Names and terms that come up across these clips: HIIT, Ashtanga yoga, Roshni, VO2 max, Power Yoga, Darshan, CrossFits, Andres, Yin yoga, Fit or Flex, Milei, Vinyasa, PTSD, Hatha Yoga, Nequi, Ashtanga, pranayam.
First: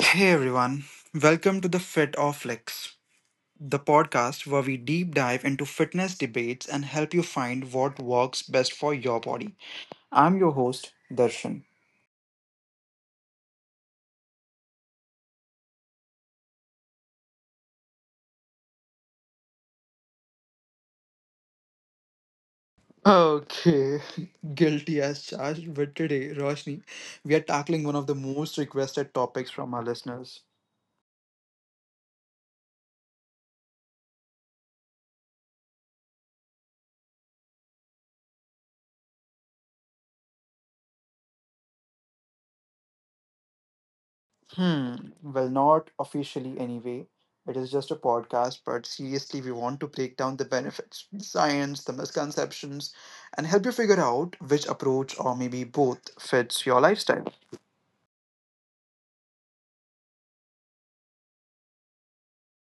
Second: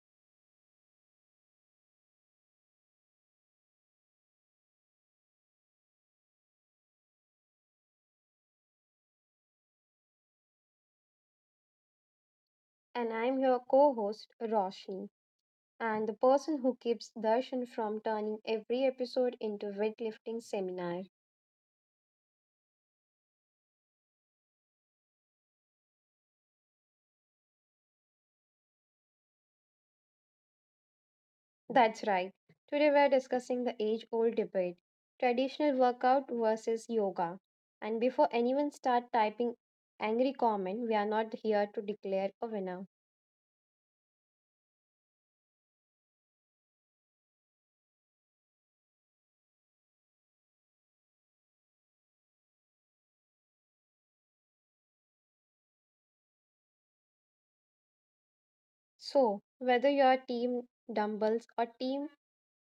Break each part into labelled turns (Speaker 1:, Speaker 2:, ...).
Speaker 1: Hey everyone, welcome to the Fit or Flex, the podcast where we deep dive into fitness debates and help you find what works best for your body. I'm your host, Darshan.
Speaker 2: And I'm your co host, Roshni, and the person who keeps Darshan from turning every episode into weightlifting seminar.
Speaker 1: Okay, guilty as charged, but today, Roshni, we are tackling one of the most requested topics from our listeners.
Speaker 2: That's right. Today we're discussing the age old debate, traditional workout versus yoga. And before anyone start typing angry comment, we are not here to declare a winner.
Speaker 1: Hmm. Well, not officially anyway. It is just a podcast, but seriously, we want to break down the benefits, the science, the misconceptions, and help you figure out which approach or maybe both fits your lifestyle.
Speaker 2: So, whether you're team dumbbells or team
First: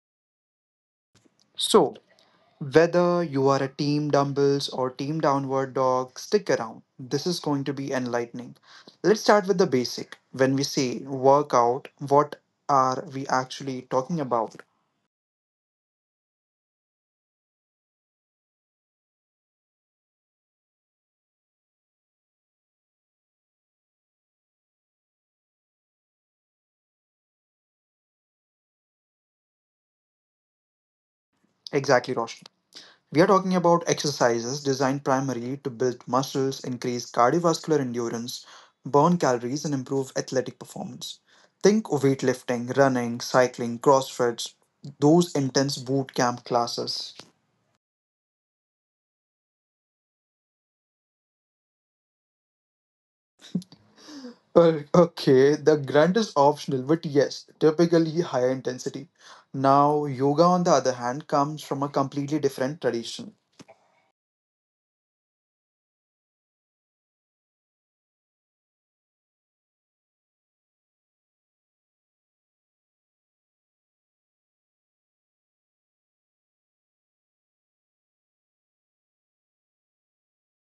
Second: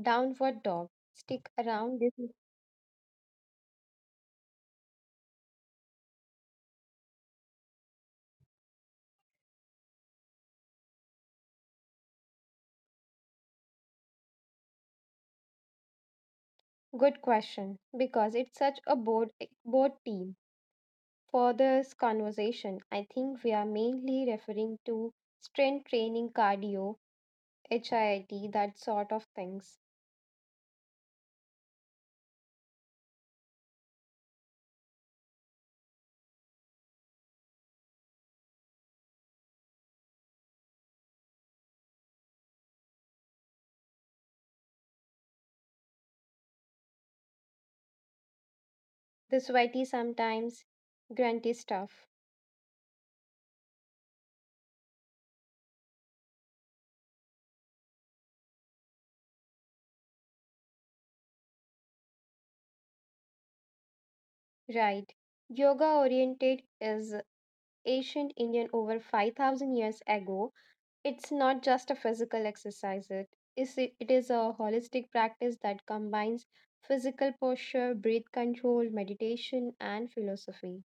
Speaker 2: downward dog, stick
Speaker 1: So,
Speaker 2: around this is
Speaker 1: whether you are a team dumbbells or team downward dog, stick around. This is going to be enlightening. Let's start with the basic. When we say workout, what are we actually talking about?
Speaker 2: good question because it's such a bored team. For this conversation, I think we are mainly referring to strength training, cardio, HIIT, that sort of things.
Speaker 1: Exactly, Roshan. We are talking about exercises designed primarily to build muscles, increase cardiovascular endurance, burn calories, and improve athletic performance. Think of weightlifting, running, cycling, CrossFits, those intense boot camp classes.
Speaker 2: The sweaty, sometimes grunty stuff,
Speaker 1: Okay, the grunt is optional, but yes, typically higher intensity. Now, yoga, on the other hand, comes from a completely different tradition.
Speaker 2: right? Yoga oriented is ancient Indian over 5000 years ago. It's not just a physical exercise, it is a holistic practice that combines physical posture, breath control, meditation, and philosophy.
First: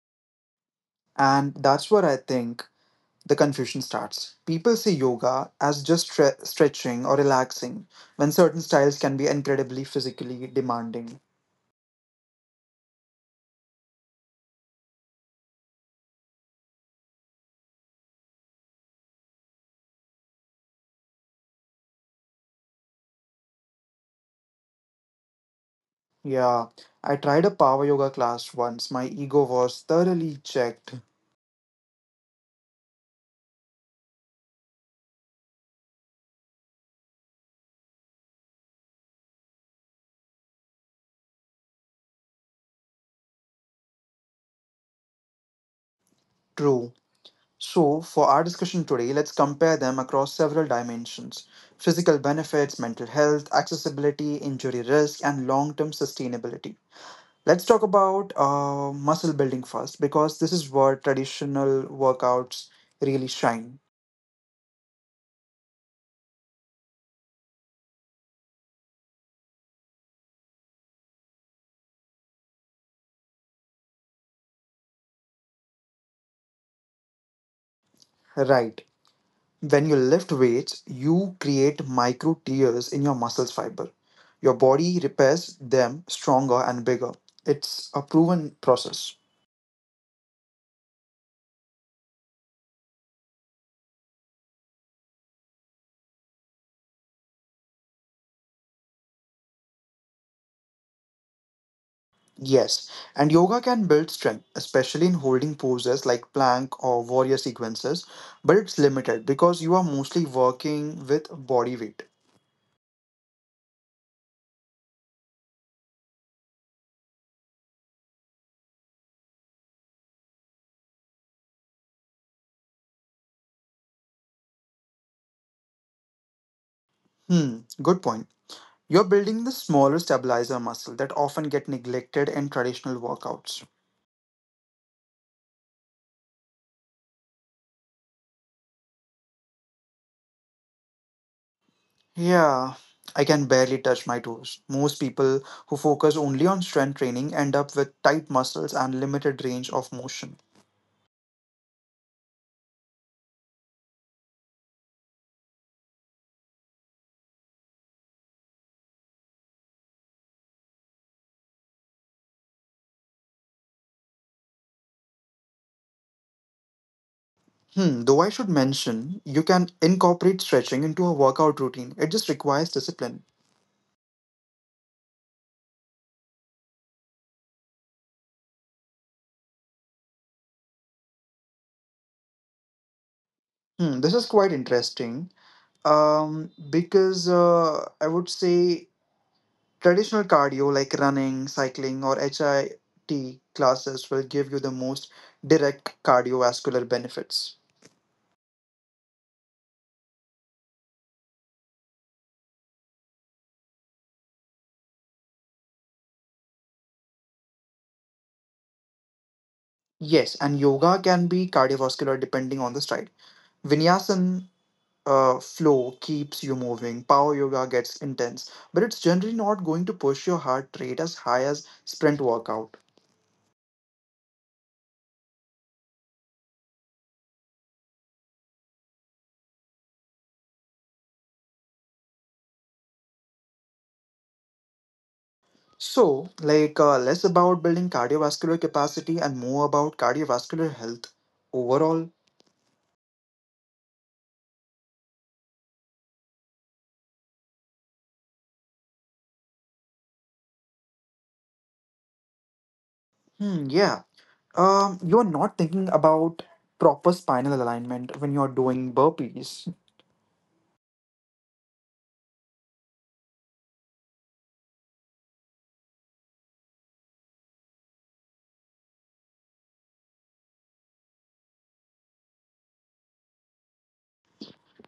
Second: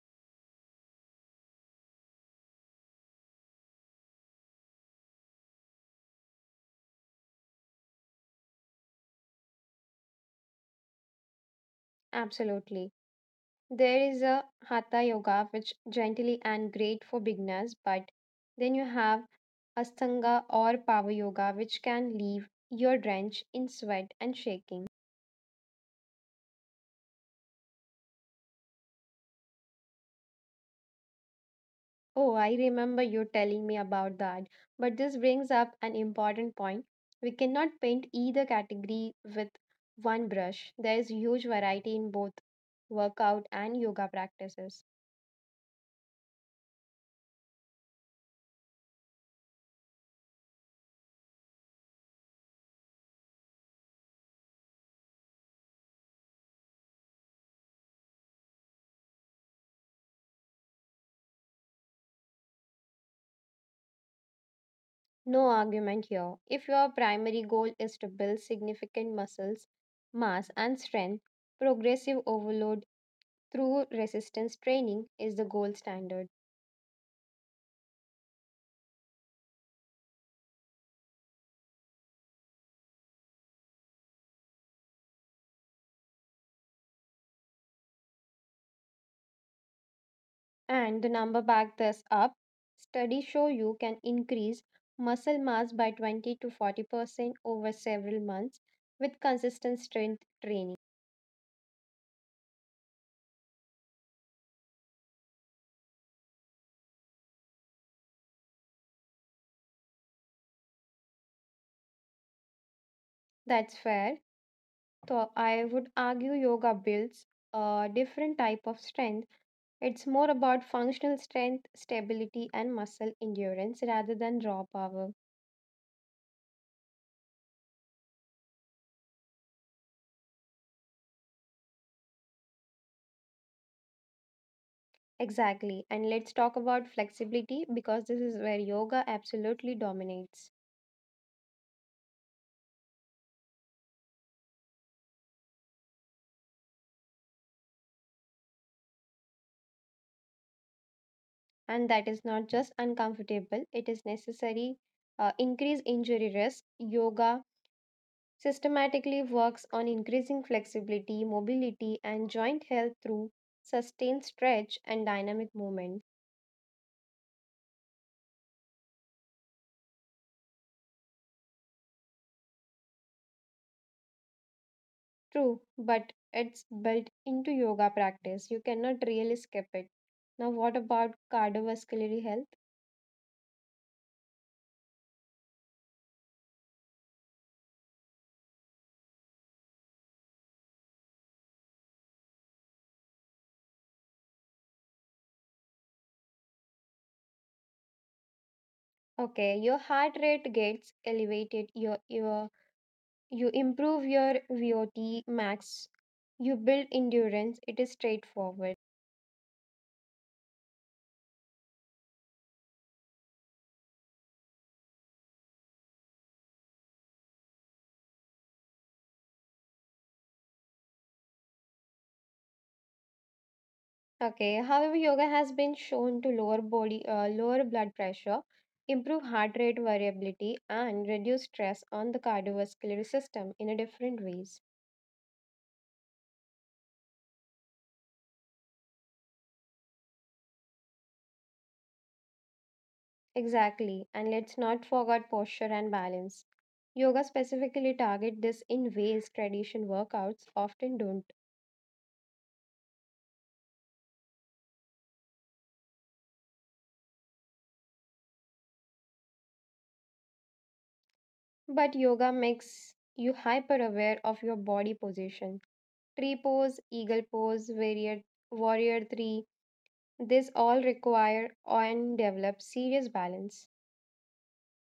Speaker 1: And that's what I think the confusion starts. People see yoga as just stretching or relaxing, when certain styles can be incredibly physically demanding.
Speaker 2: Absolutely. There is a Hatha Yoga, which gently and great for beginners, but then you have Ashtanga or Power Yoga, which can leave your drenched in sweat and shaking.
Speaker 1: Yeah, I tried a power yoga class once. My ego was thoroughly checked.
Speaker 2: Oh, I remember you telling me about that. But this brings up an important point. We cannot paint either category with one brush. There is huge variety in both workout and yoga practices.
Speaker 1: True. So, for our discussion today, let's compare them across several dimensions: physical benefits, mental health, accessibility, injury risk, and long term sustainability. Let's talk about muscle building first, because this is where traditional workouts really shine.
Speaker 2: No argument here. If your primary goal is to build significant muscles, mass, and strength, progressive overload through resistance training is the gold standard.
Speaker 1: Right. When you lift weights, you create micro tears in your muscles fiber. Your body repairs them stronger and bigger. It's a proven process.
Speaker 2: And the number back this up, studies show you can increase muscle mass by 20 to 40% over several months with consistent strength training.
Speaker 1: Yes, and yoga can build strength, especially in holding poses like plank or warrior sequences, but it's limited because you are mostly working with body weight.
Speaker 2: That's fair. So I would argue yoga builds a different type of strength. It's more about functional strength, stability, and muscle endurance rather than raw power.
Speaker 1: Hmm, good point. You're building the smaller stabilizer muscle that often get neglected in traditional workouts.
Speaker 2: Exactly. And let's talk about flexibility because this is where yoga absolutely dominates.
Speaker 1: Yeah, I can barely touch my toes. Most people who focus only on strength training end up with tight muscles and limited range of motion.
Speaker 2: And that is not just uncomfortable, it is necessary. Increase injury risk. Yoga systematically works on increasing flexibility, mobility, and joint health through sustained stretch and dynamic movement.
Speaker 1: Though I should mention, you can incorporate stretching into a workout routine. It just requires discipline.
Speaker 2: True, but it's built into yoga practice. You cannot really skip it. Now, what about cardiovascular health?
Speaker 1: This is quite interesting. Because I would say traditional cardio like running, cycling, or HIIT classes will give you the most direct cardiovascular benefits.
Speaker 2: Okay, your heart rate gets elevated, you improve your VOT max, you build endurance. It is straightforward.
Speaker 1: Yes, and yoga can be cardiovascular depending on the style. Vinyasa flow keeps you moving. Power yoga gets intense, but it's generally not going to push your heart rate as high as sprint workout.
Speaker 2: Okay, however, yoga has been shown to lower body, lower blood pressure, improve heart rate variability, and reduce stress on the cardiovascular system in a different ways.
Speaker 1: So, like less about building cardiovascular capacity and more about cardiovascular health overall.
Speaker 2: Exactly, and let's not forget posture and balance. Yoga specifically target this in ways tradition workouts often don't.
Speaker 1: Hmm, yeah. You're not thinking about proper spinal alignment when you're doing burpees.
Speaker 2: But yoga makes you hyper aware of your body position. Tree pose, eagle pose, warrior three, this all require and develop serious balance.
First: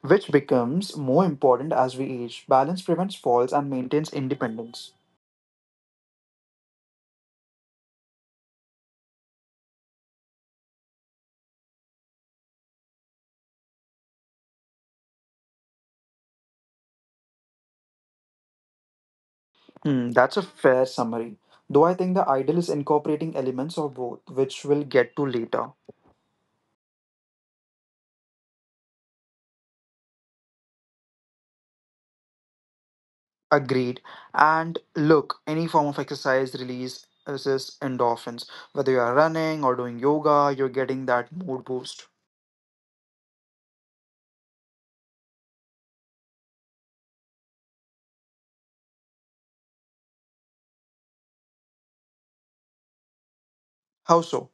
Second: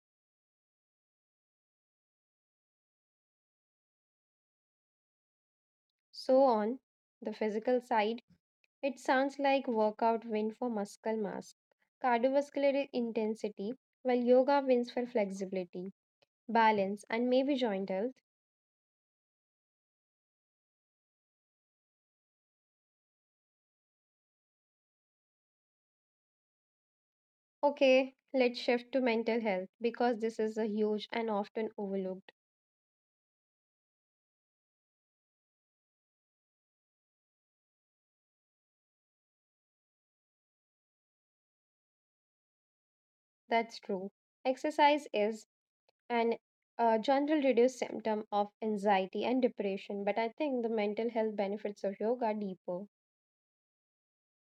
Speaker 1: Which becomes more important as we age. Balance prevents falls and maintains independence.
Speaker 2: So on the physical side, it sounds like workout win for muscle mass, cardiovascular intensity, while yoga wins for flexibility balance, and maybe joint health.
Speaker 1: That's a fair summary. Though I think the ideal is incorporating elements of both, which we'll get to later.
Speaker 2: Okay, let's shift to mental health because this is a huge and often overlooked.
Speaker 1: Agreed. And look, any form of exercise releases endorphins. Whether you are running or doing yoga, you're getting that mood boost.
Speaker 2: That's true. Exercise is an a general reduced symptom of anxiety and depression, but I think the mental health benefits of yoga are deeper.
Speaker 1: How so?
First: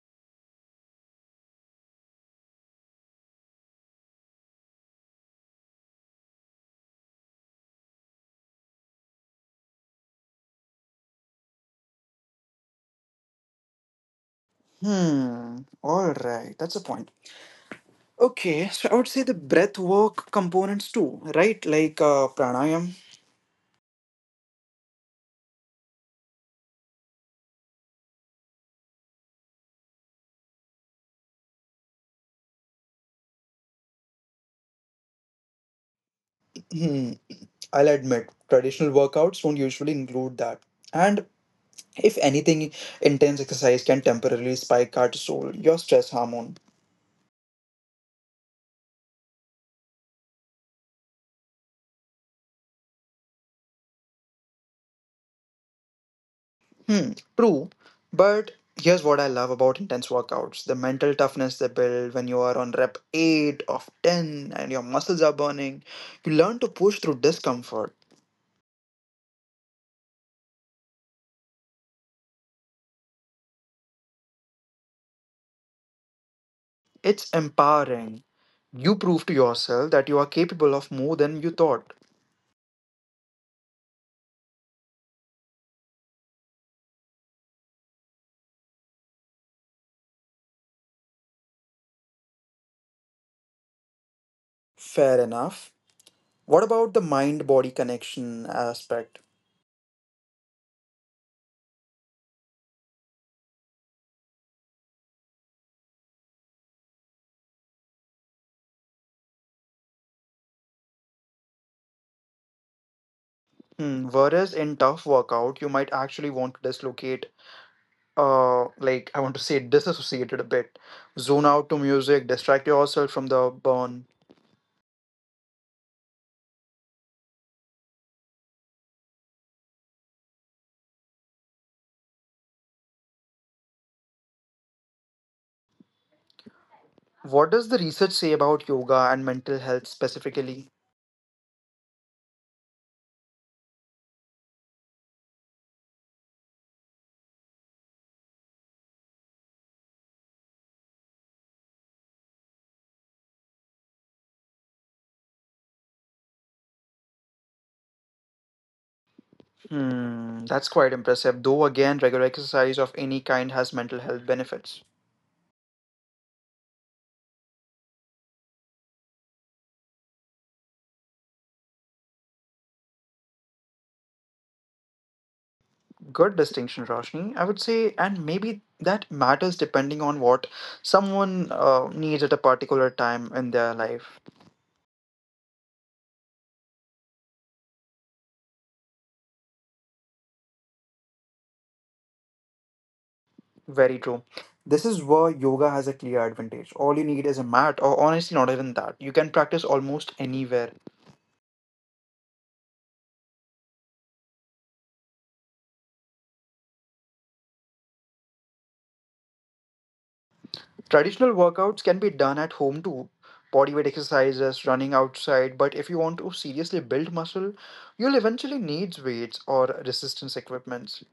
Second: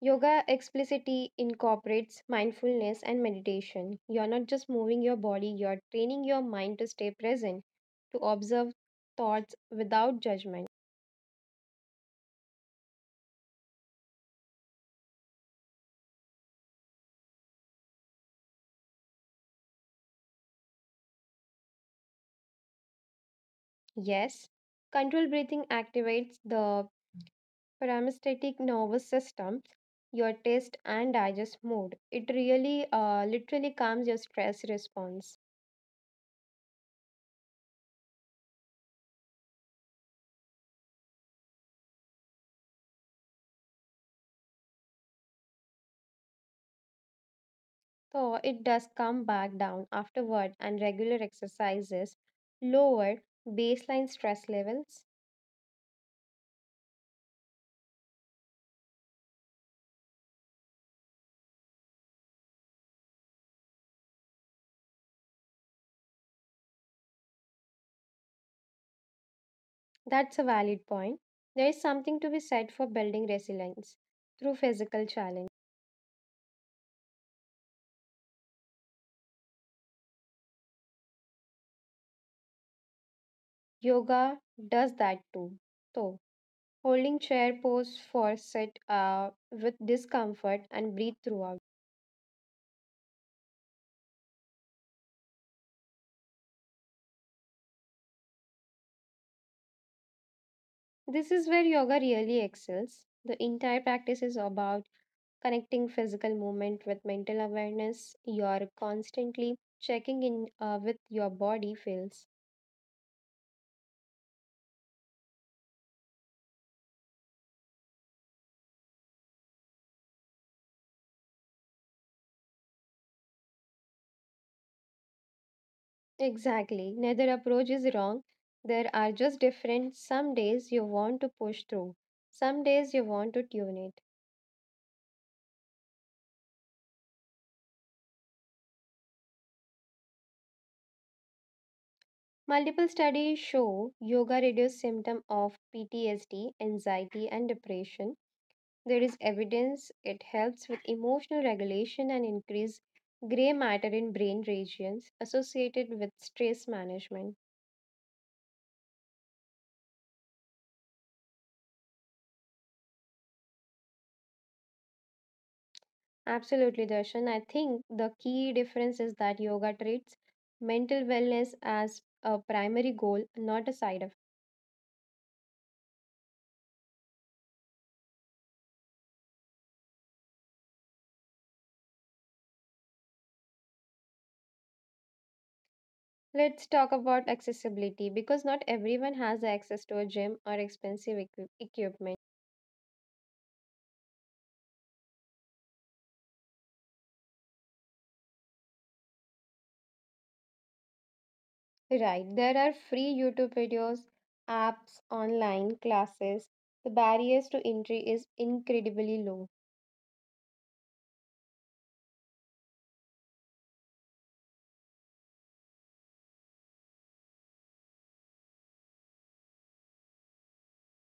Speaker 2: Yoga explicitly incorporates mindfulness and meditation. You're not just moving your body, you're training your mind to stay present, to observe thoughts without judgment.
Speaker 1: Hmm, alright, that's a point. Okay, so I would say the breath work components too, right? Like pranayam.
Speaker 2: Yes, controlled breathing activates the parasympathetic nervous system, your taste and digest mode. It really literally calms your stress response.
Speaker 1: Hmm, I'll admit, traditional workouts don't usually include that. And if anything, intense exercise can temporarily spike cortisol, your stress hormone.
Speaker 2: So it does come back down afterward and regular exercises lower baseline stress levels.
Speaker 1: Hmm, true. But here's what I love about intense workouts: the mental toughness they build when you are on rep 8 of 10 and your muscles are burning. You learn to push through discomfort.
Speaker 2: That's a valid point. There is something to be said for building resilience through physical challenge.
Speaker 1: It's empowering. You prove to yourself that you are capable of more than you thought.
Speaker 2: Yoga does that too. So holding chair pose for sit with discomfort and breathe throughout.
Speaker 1: Fair enough. What about the mind body connection aspect?
Speaker 2: This is where yoga really excels. The entire practice is about connecting physical movement with mental awareness. You're constantly checking in with your body feels.
Speaker 1: Whereas in tough workout, you might actually want to dislocate, like I want to say disassociated a bit, zone out to music, distract yourself from the burn.
Speaker 2: Exactly. Neither approach is wrong. There are just different. Some days you want to push through. Some days you want to tune in.
Speaker 1: What does the research say about yoga and mental health specifically?
Speaker 2: Multiple studies show yoga reduces symptom of PTSD, anxiety and depression. There is evidence it helps with emotional regulation and increase gray matter in brain regions associated with stress management.
Speaker 1: That's quite impressive. Though again, regular exercise of any kind has mental health benefits.
Speaker 2: Absolutely Darshan, I think the key difference is that yoga treats mental wellness as a primary goal, not a side effect.
Speaker 1: Good distinction, Roshni. I would say, and maybe that matters depending on what someone needs at a particular time in their life.
Speaker 2: Let's talk about accessibility because not everyone has access to a gym or expensive equipment.
Speaker 1: Very true. This is where yoga has a clear advantage. All you need is a mat, or honestly, not even that. You can practice almost anywhere.
Speaker 2: Right, there are free YouTube videos, apps, online classes. The barriers to entry is incredibly low.
Speaker 1: Traditional workouts can be done at home too: bodyweight exercises, running outside. But if you want to seriously build muscle, you'll eventually need weights or resistance equipments.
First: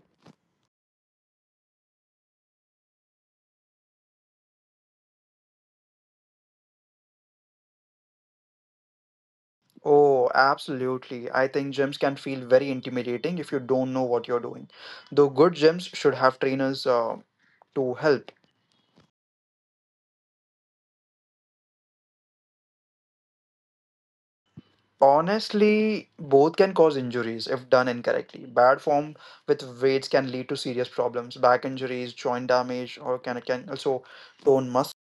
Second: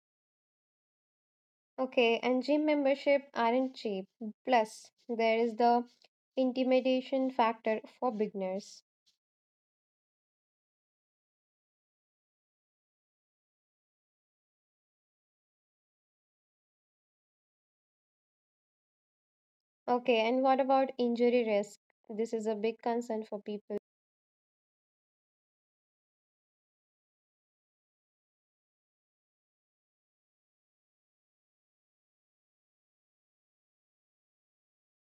Speaker 2: Okay, and gym membership aren't cheap. Plus, there is the intimidation factor for beginners.
Speaker 1: Oh, absolutely. I think gyms can feel very intimidating if you don't know what you're doing. Though good gyms should have trainers to help.
Speaker 2: Okay, and what about injury risk? This is a big concern for people
Speaker 1: Honestly, both can cause injuries if done incorrectly. Bad form with weights can lead to serious problems, back injuries, joint damage, or can also tone muscle.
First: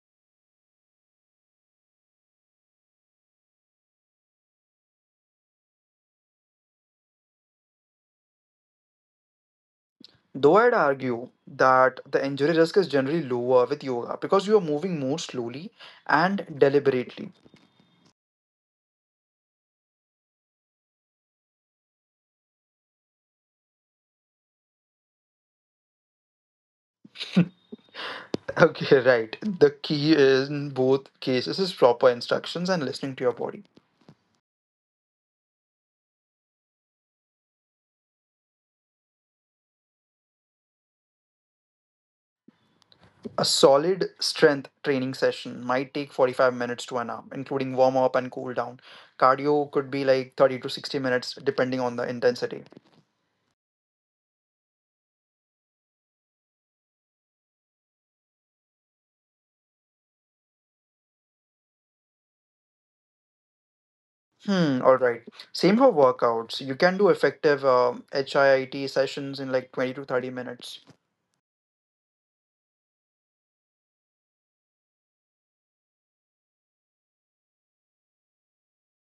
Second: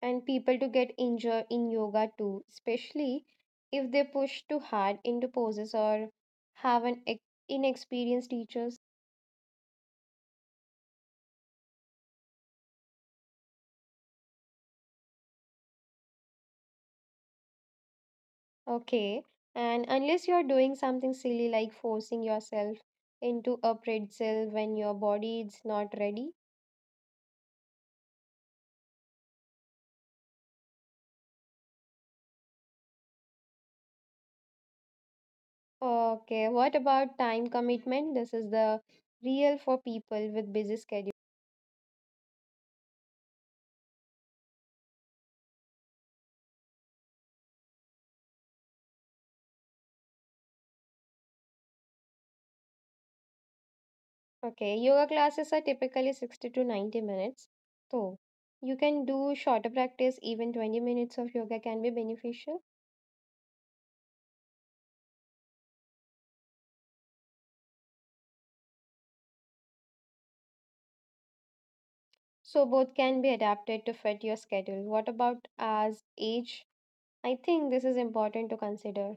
Speaker 2: and people to get injured in yoga too, especially if they push too hard into poses or have an inexperienced teachers.
Speaker 1: Though I'd argue that the injury risk is generally lower with yoga because you are moving more slowly and deliberately.
Speaker 2: Okay. And unless you're doing something silly like forcing yourself into a pretzel when your body is not ready.
Speaker 1: Okay, right. The key is in both cases is proper instructions and listening to your body.
Speaker 2: Okay. What about time commitment? This is the real for people with busy schedule.
Speaker 1: A solid strength training session might take 45 minutes to an hour, including warm up and cool down. Cardio could be like 30 to 60 minutes, depending on the intensity.
Speaker 2: Okay. Yoga classes are typically 60 to 90 minutes. So you can do shorter practice. Even 20 minutes of yoga can be beneficial.
Speaker 1: Hmm, all right. Same for workouts. You can do effective HIIT sessions in like 20 to 30 minutes.
Speaker 2: So both can be adapted to fit your schedule. What about as age? I think this is important to consider.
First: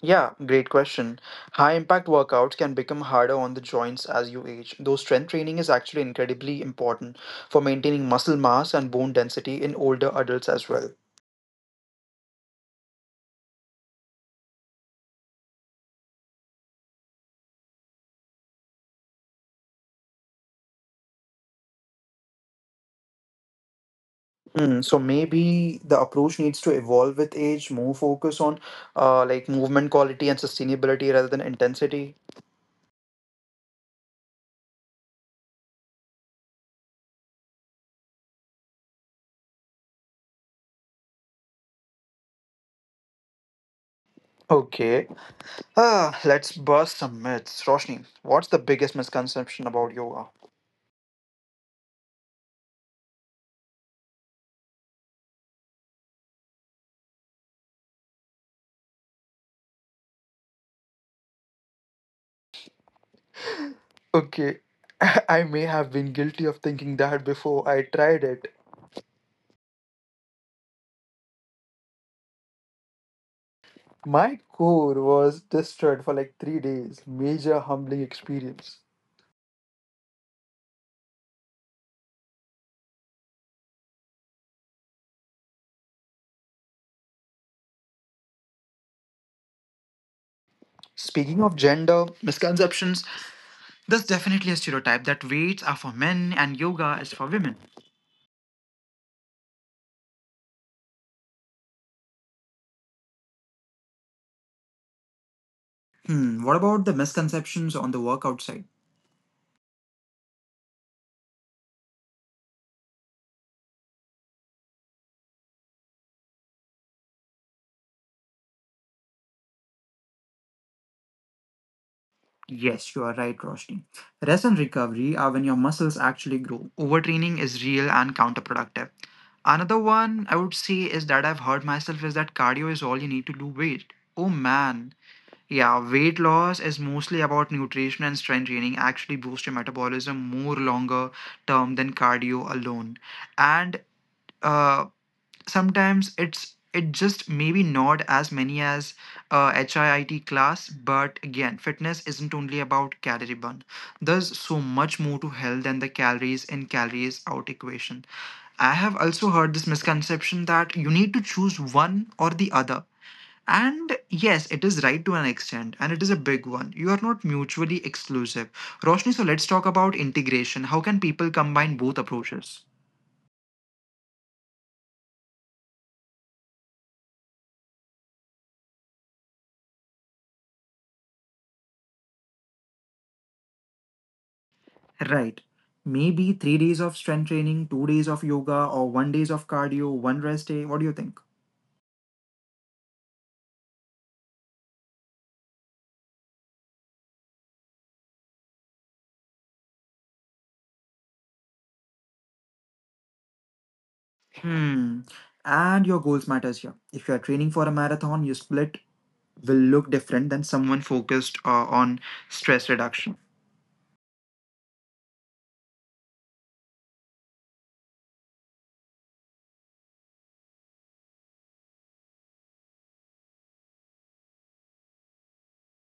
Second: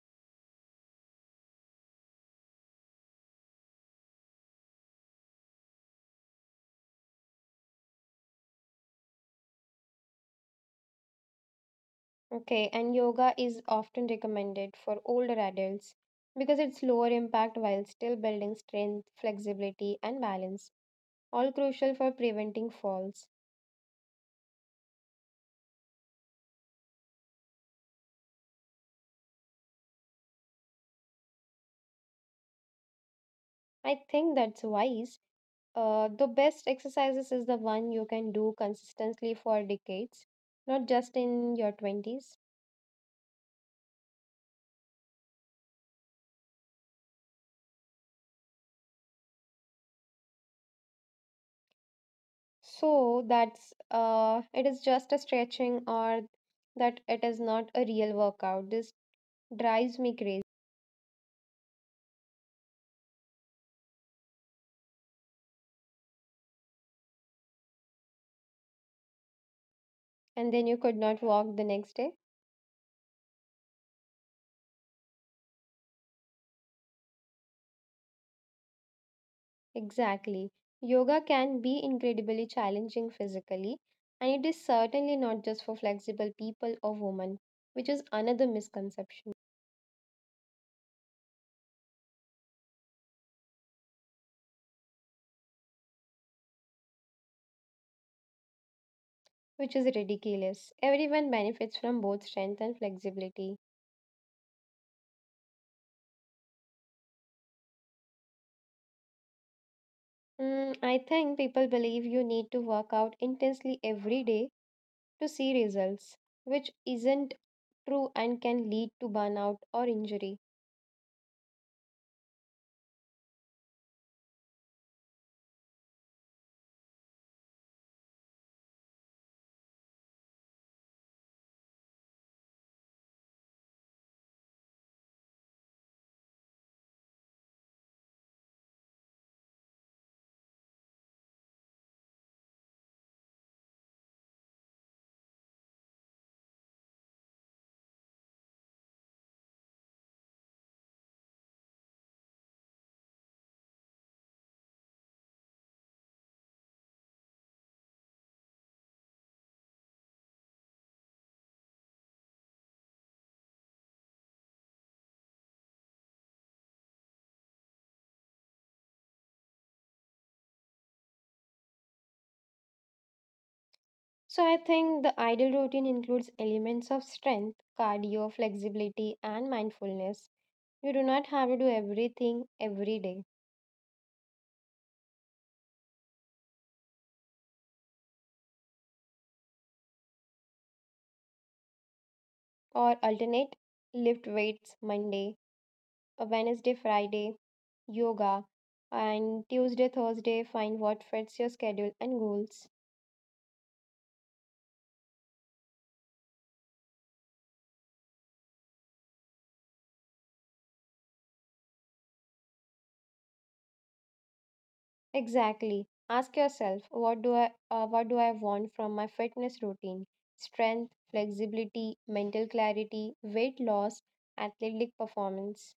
Speaker 1: Yeah, great question. High impact workouts can become harder on the joints as you age, though strength training is actually incredibly important for maintaining muscle mass and bone density in older adults as well.
Speaker 2: Okay, and yoga is often recommended for older adults because it's lower impact while still building strength, flexibility, and balance, all crucial for preventing falls.
Speaker 1: So maybe the approach needs to evolve with age, more focus on like movement quality and sustainability rather than intensity.
Speaker 2: I think that's wise. The best exercises is the one you can do consistently for decades, not just in your 20s.
Speaker 1: Okay. Let's bust some myths. Roshni, what's the biggest misconception about yoga?
Speaker 2: So that's it is just a stretching or that it is not a real workout. This drives me crazy.
Speaker 1: Okay, I may have been guilty of thinking that before I tried it.
Speaker 2: And then you could not walk the next day.
Speaker 1: My core was destroyed for like 3 days. Major humbling experience.
Speaker 2: Exactly. Yoga can be incredibly challenging physically, and it is certainly not just for flexible people or women, which is another misconception,
Speaker 1: Speaking of gender misconceptions, there's definitely a stereotype that weights are for men and yoga is for women.
Speaker 2: which is ridiculous. Everyone benefits from both strength and flexibility.
Speaker 1: What about the misconceptions on the workout side?
Speaker 2: I think people believe you need to work out intensely every day to see results, which isn't true and can lead to burnout or injury.
Speaker 1: Yes, you are right, Roshni. Rest and recovery are when your muscles actually grow. Overtraining is real and counterproductive. Another one I would say is that I've heard myself is that cardio is all you need to do weight. Oh man. Yeah, weight loss is mostly about nutrition, and strength training actually boost your metabolism more longer term than cardio alone. And uh, sometimes it just maybe not as many as HIIT class, but again, fitness isn't only about calorie burn. There's so much more to health than the calories in, calories out equation. I have also heard this misconception that you need to choose one or the other. And yes, it is right to an extent, and it is a big one. You are not mutually exclusive. Roshni, so let's talk about integration. How can people combine both approaches?
Speaker 2: So I think the ideal routine includes elements of strength, cardio, flexibility, and mindfulness. You do not have to do everything every day
Speaker 1: Right. Maybe 3 days of strength training, 2 days of yoga, or 1 days of cardio, one rest day. What do you think?
Speaker 2: or alternate lift weights Monday, a Wednesday, Friday, yoga, and Tuesday, Thursday, find what fits your schedule and goals.
Speaker 1: Hmm. And your goals matters here. If you are training for a marathon, your split will look different than someone focused on stress reduction.
Speaker 2: Exactly. Ask yourself, what do I want from my fitness routine? Strength, flexibility, mental clarity, weight loss, athletic performance.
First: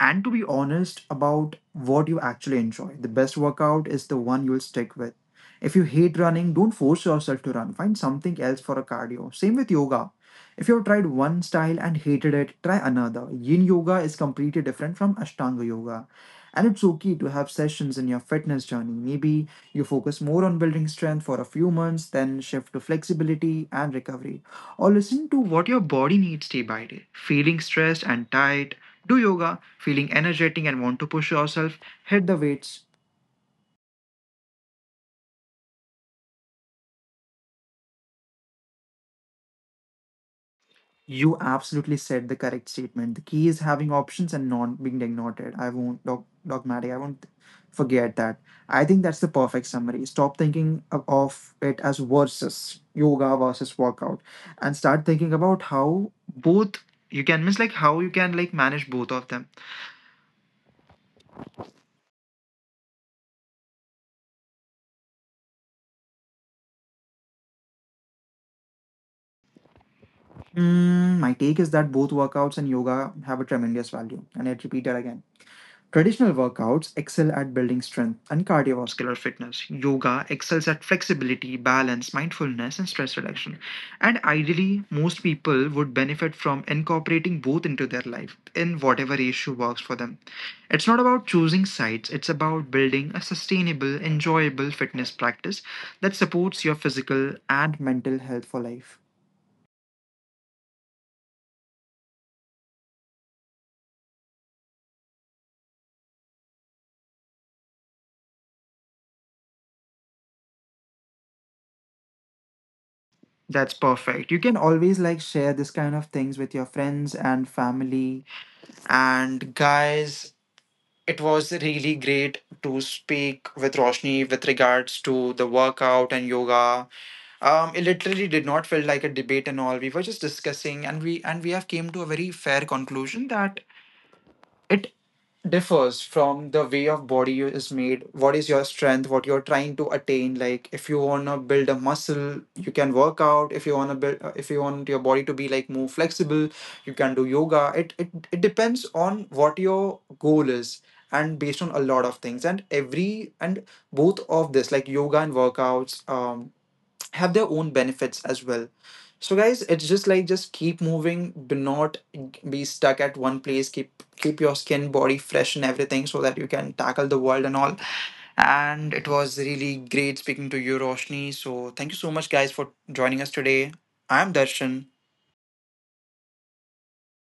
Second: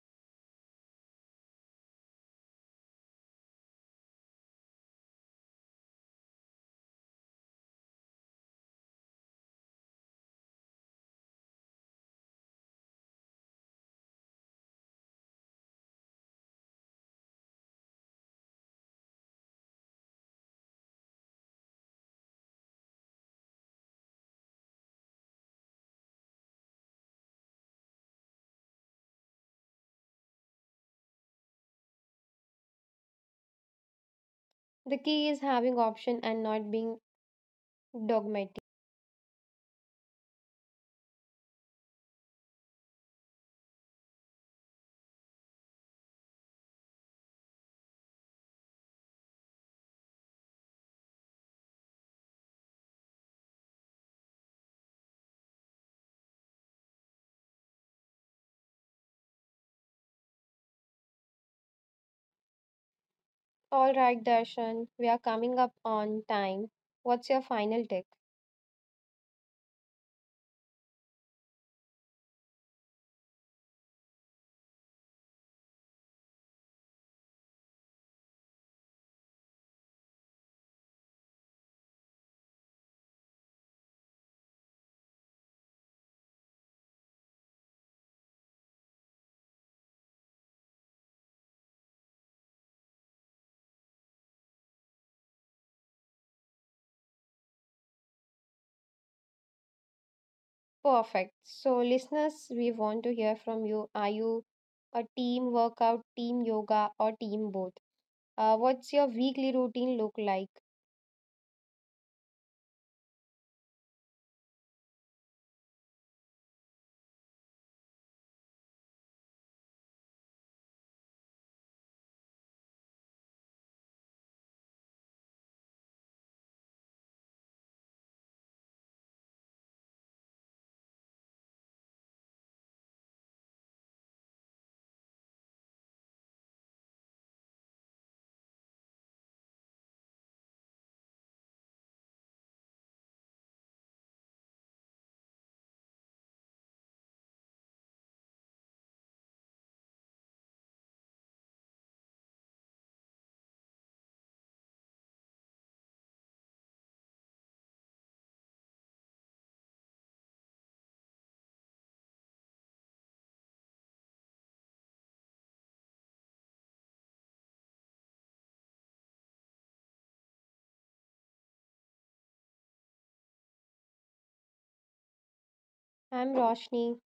Speaker 1: And to be honest about what you actually enjoy, the best workout is the one you'll stick with. If you hate running, don't force yourself to run. Find something else for a cardio. Same with yoga. If you've tried one style and hated it, try another. Yin yoga is completely different from Ashtanga yoga. And it's okay to have sessions in your fitness journey. Maybe you focus more on building strength for a few months, then shift to flexibility and recovery. Or listen to what your body needs day by day. Feeling stressed and tight, do yoga. Feeling energetic and want to push yourself, hit the weights.
Speaker 2: The key is having option and not being dogmatic.
Speaker 1: You absolutely said the correct statement. The key is having options and not being ignored. I won't dogmatic. I won't forget that. I think that's the perfect summary. Stop thinking of it as versus yoga versus workout, and start thinking about how both, you can miss, like how you can like manage both of them.
Speaker 2: All right, Darshan, we are coming up on time. What's your final take?
Speaker 1: My take is that both workouts and yoga have a tremendous value, and I repeat that again. Traditional workouts excel at building strength and cardiovascular fitness. Yoga excels at flexibility, balance, mindfulness, and stress reduction. And ideally, most people would benefit from incorporating both into their life in whatever ratio works for them. It's not about choosing sides, it's about building a sustainable, enjoyable fitness practice that supports your physical and mental health for life.
Speaker 2: Perfect. So, listeners, we want to hear from you. Are you a team workout, team yoga, or team both? What's your weekly routine look like?
Speaker 1: That's perfect. You can always like share this kind of things with your friends and family. And guys, it was really great to speak with Roshni with regards to the workout and yoga. It literally did not feel like a debate and all. We were just discussing, and we have came to a very fair conclusion that it differs from the way of body is made, what is your strength, what you're trying to attain. Like if you want to build a muscle, you can work out. If you want to build if you want your body to be like more flexible, you can do yoga. It depends on what your goal is, and based on a lot of things. And every and both of this, like yoga and workouts, have their own benefits as well. So guys, it's just like, just keep moving. Do not be stuck at one place. Keep your skin body fresh and everything so that you can tackle the world and all. And it was really great speaking to you, Roshni. So thank you so much guys for joining us today. I'm Darshan,
Speaker 2: I'm Roshni.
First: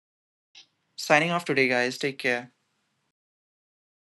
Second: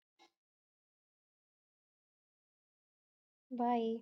Speaker 1: signing off today. Guys, take care.
Speaker 2: Bye.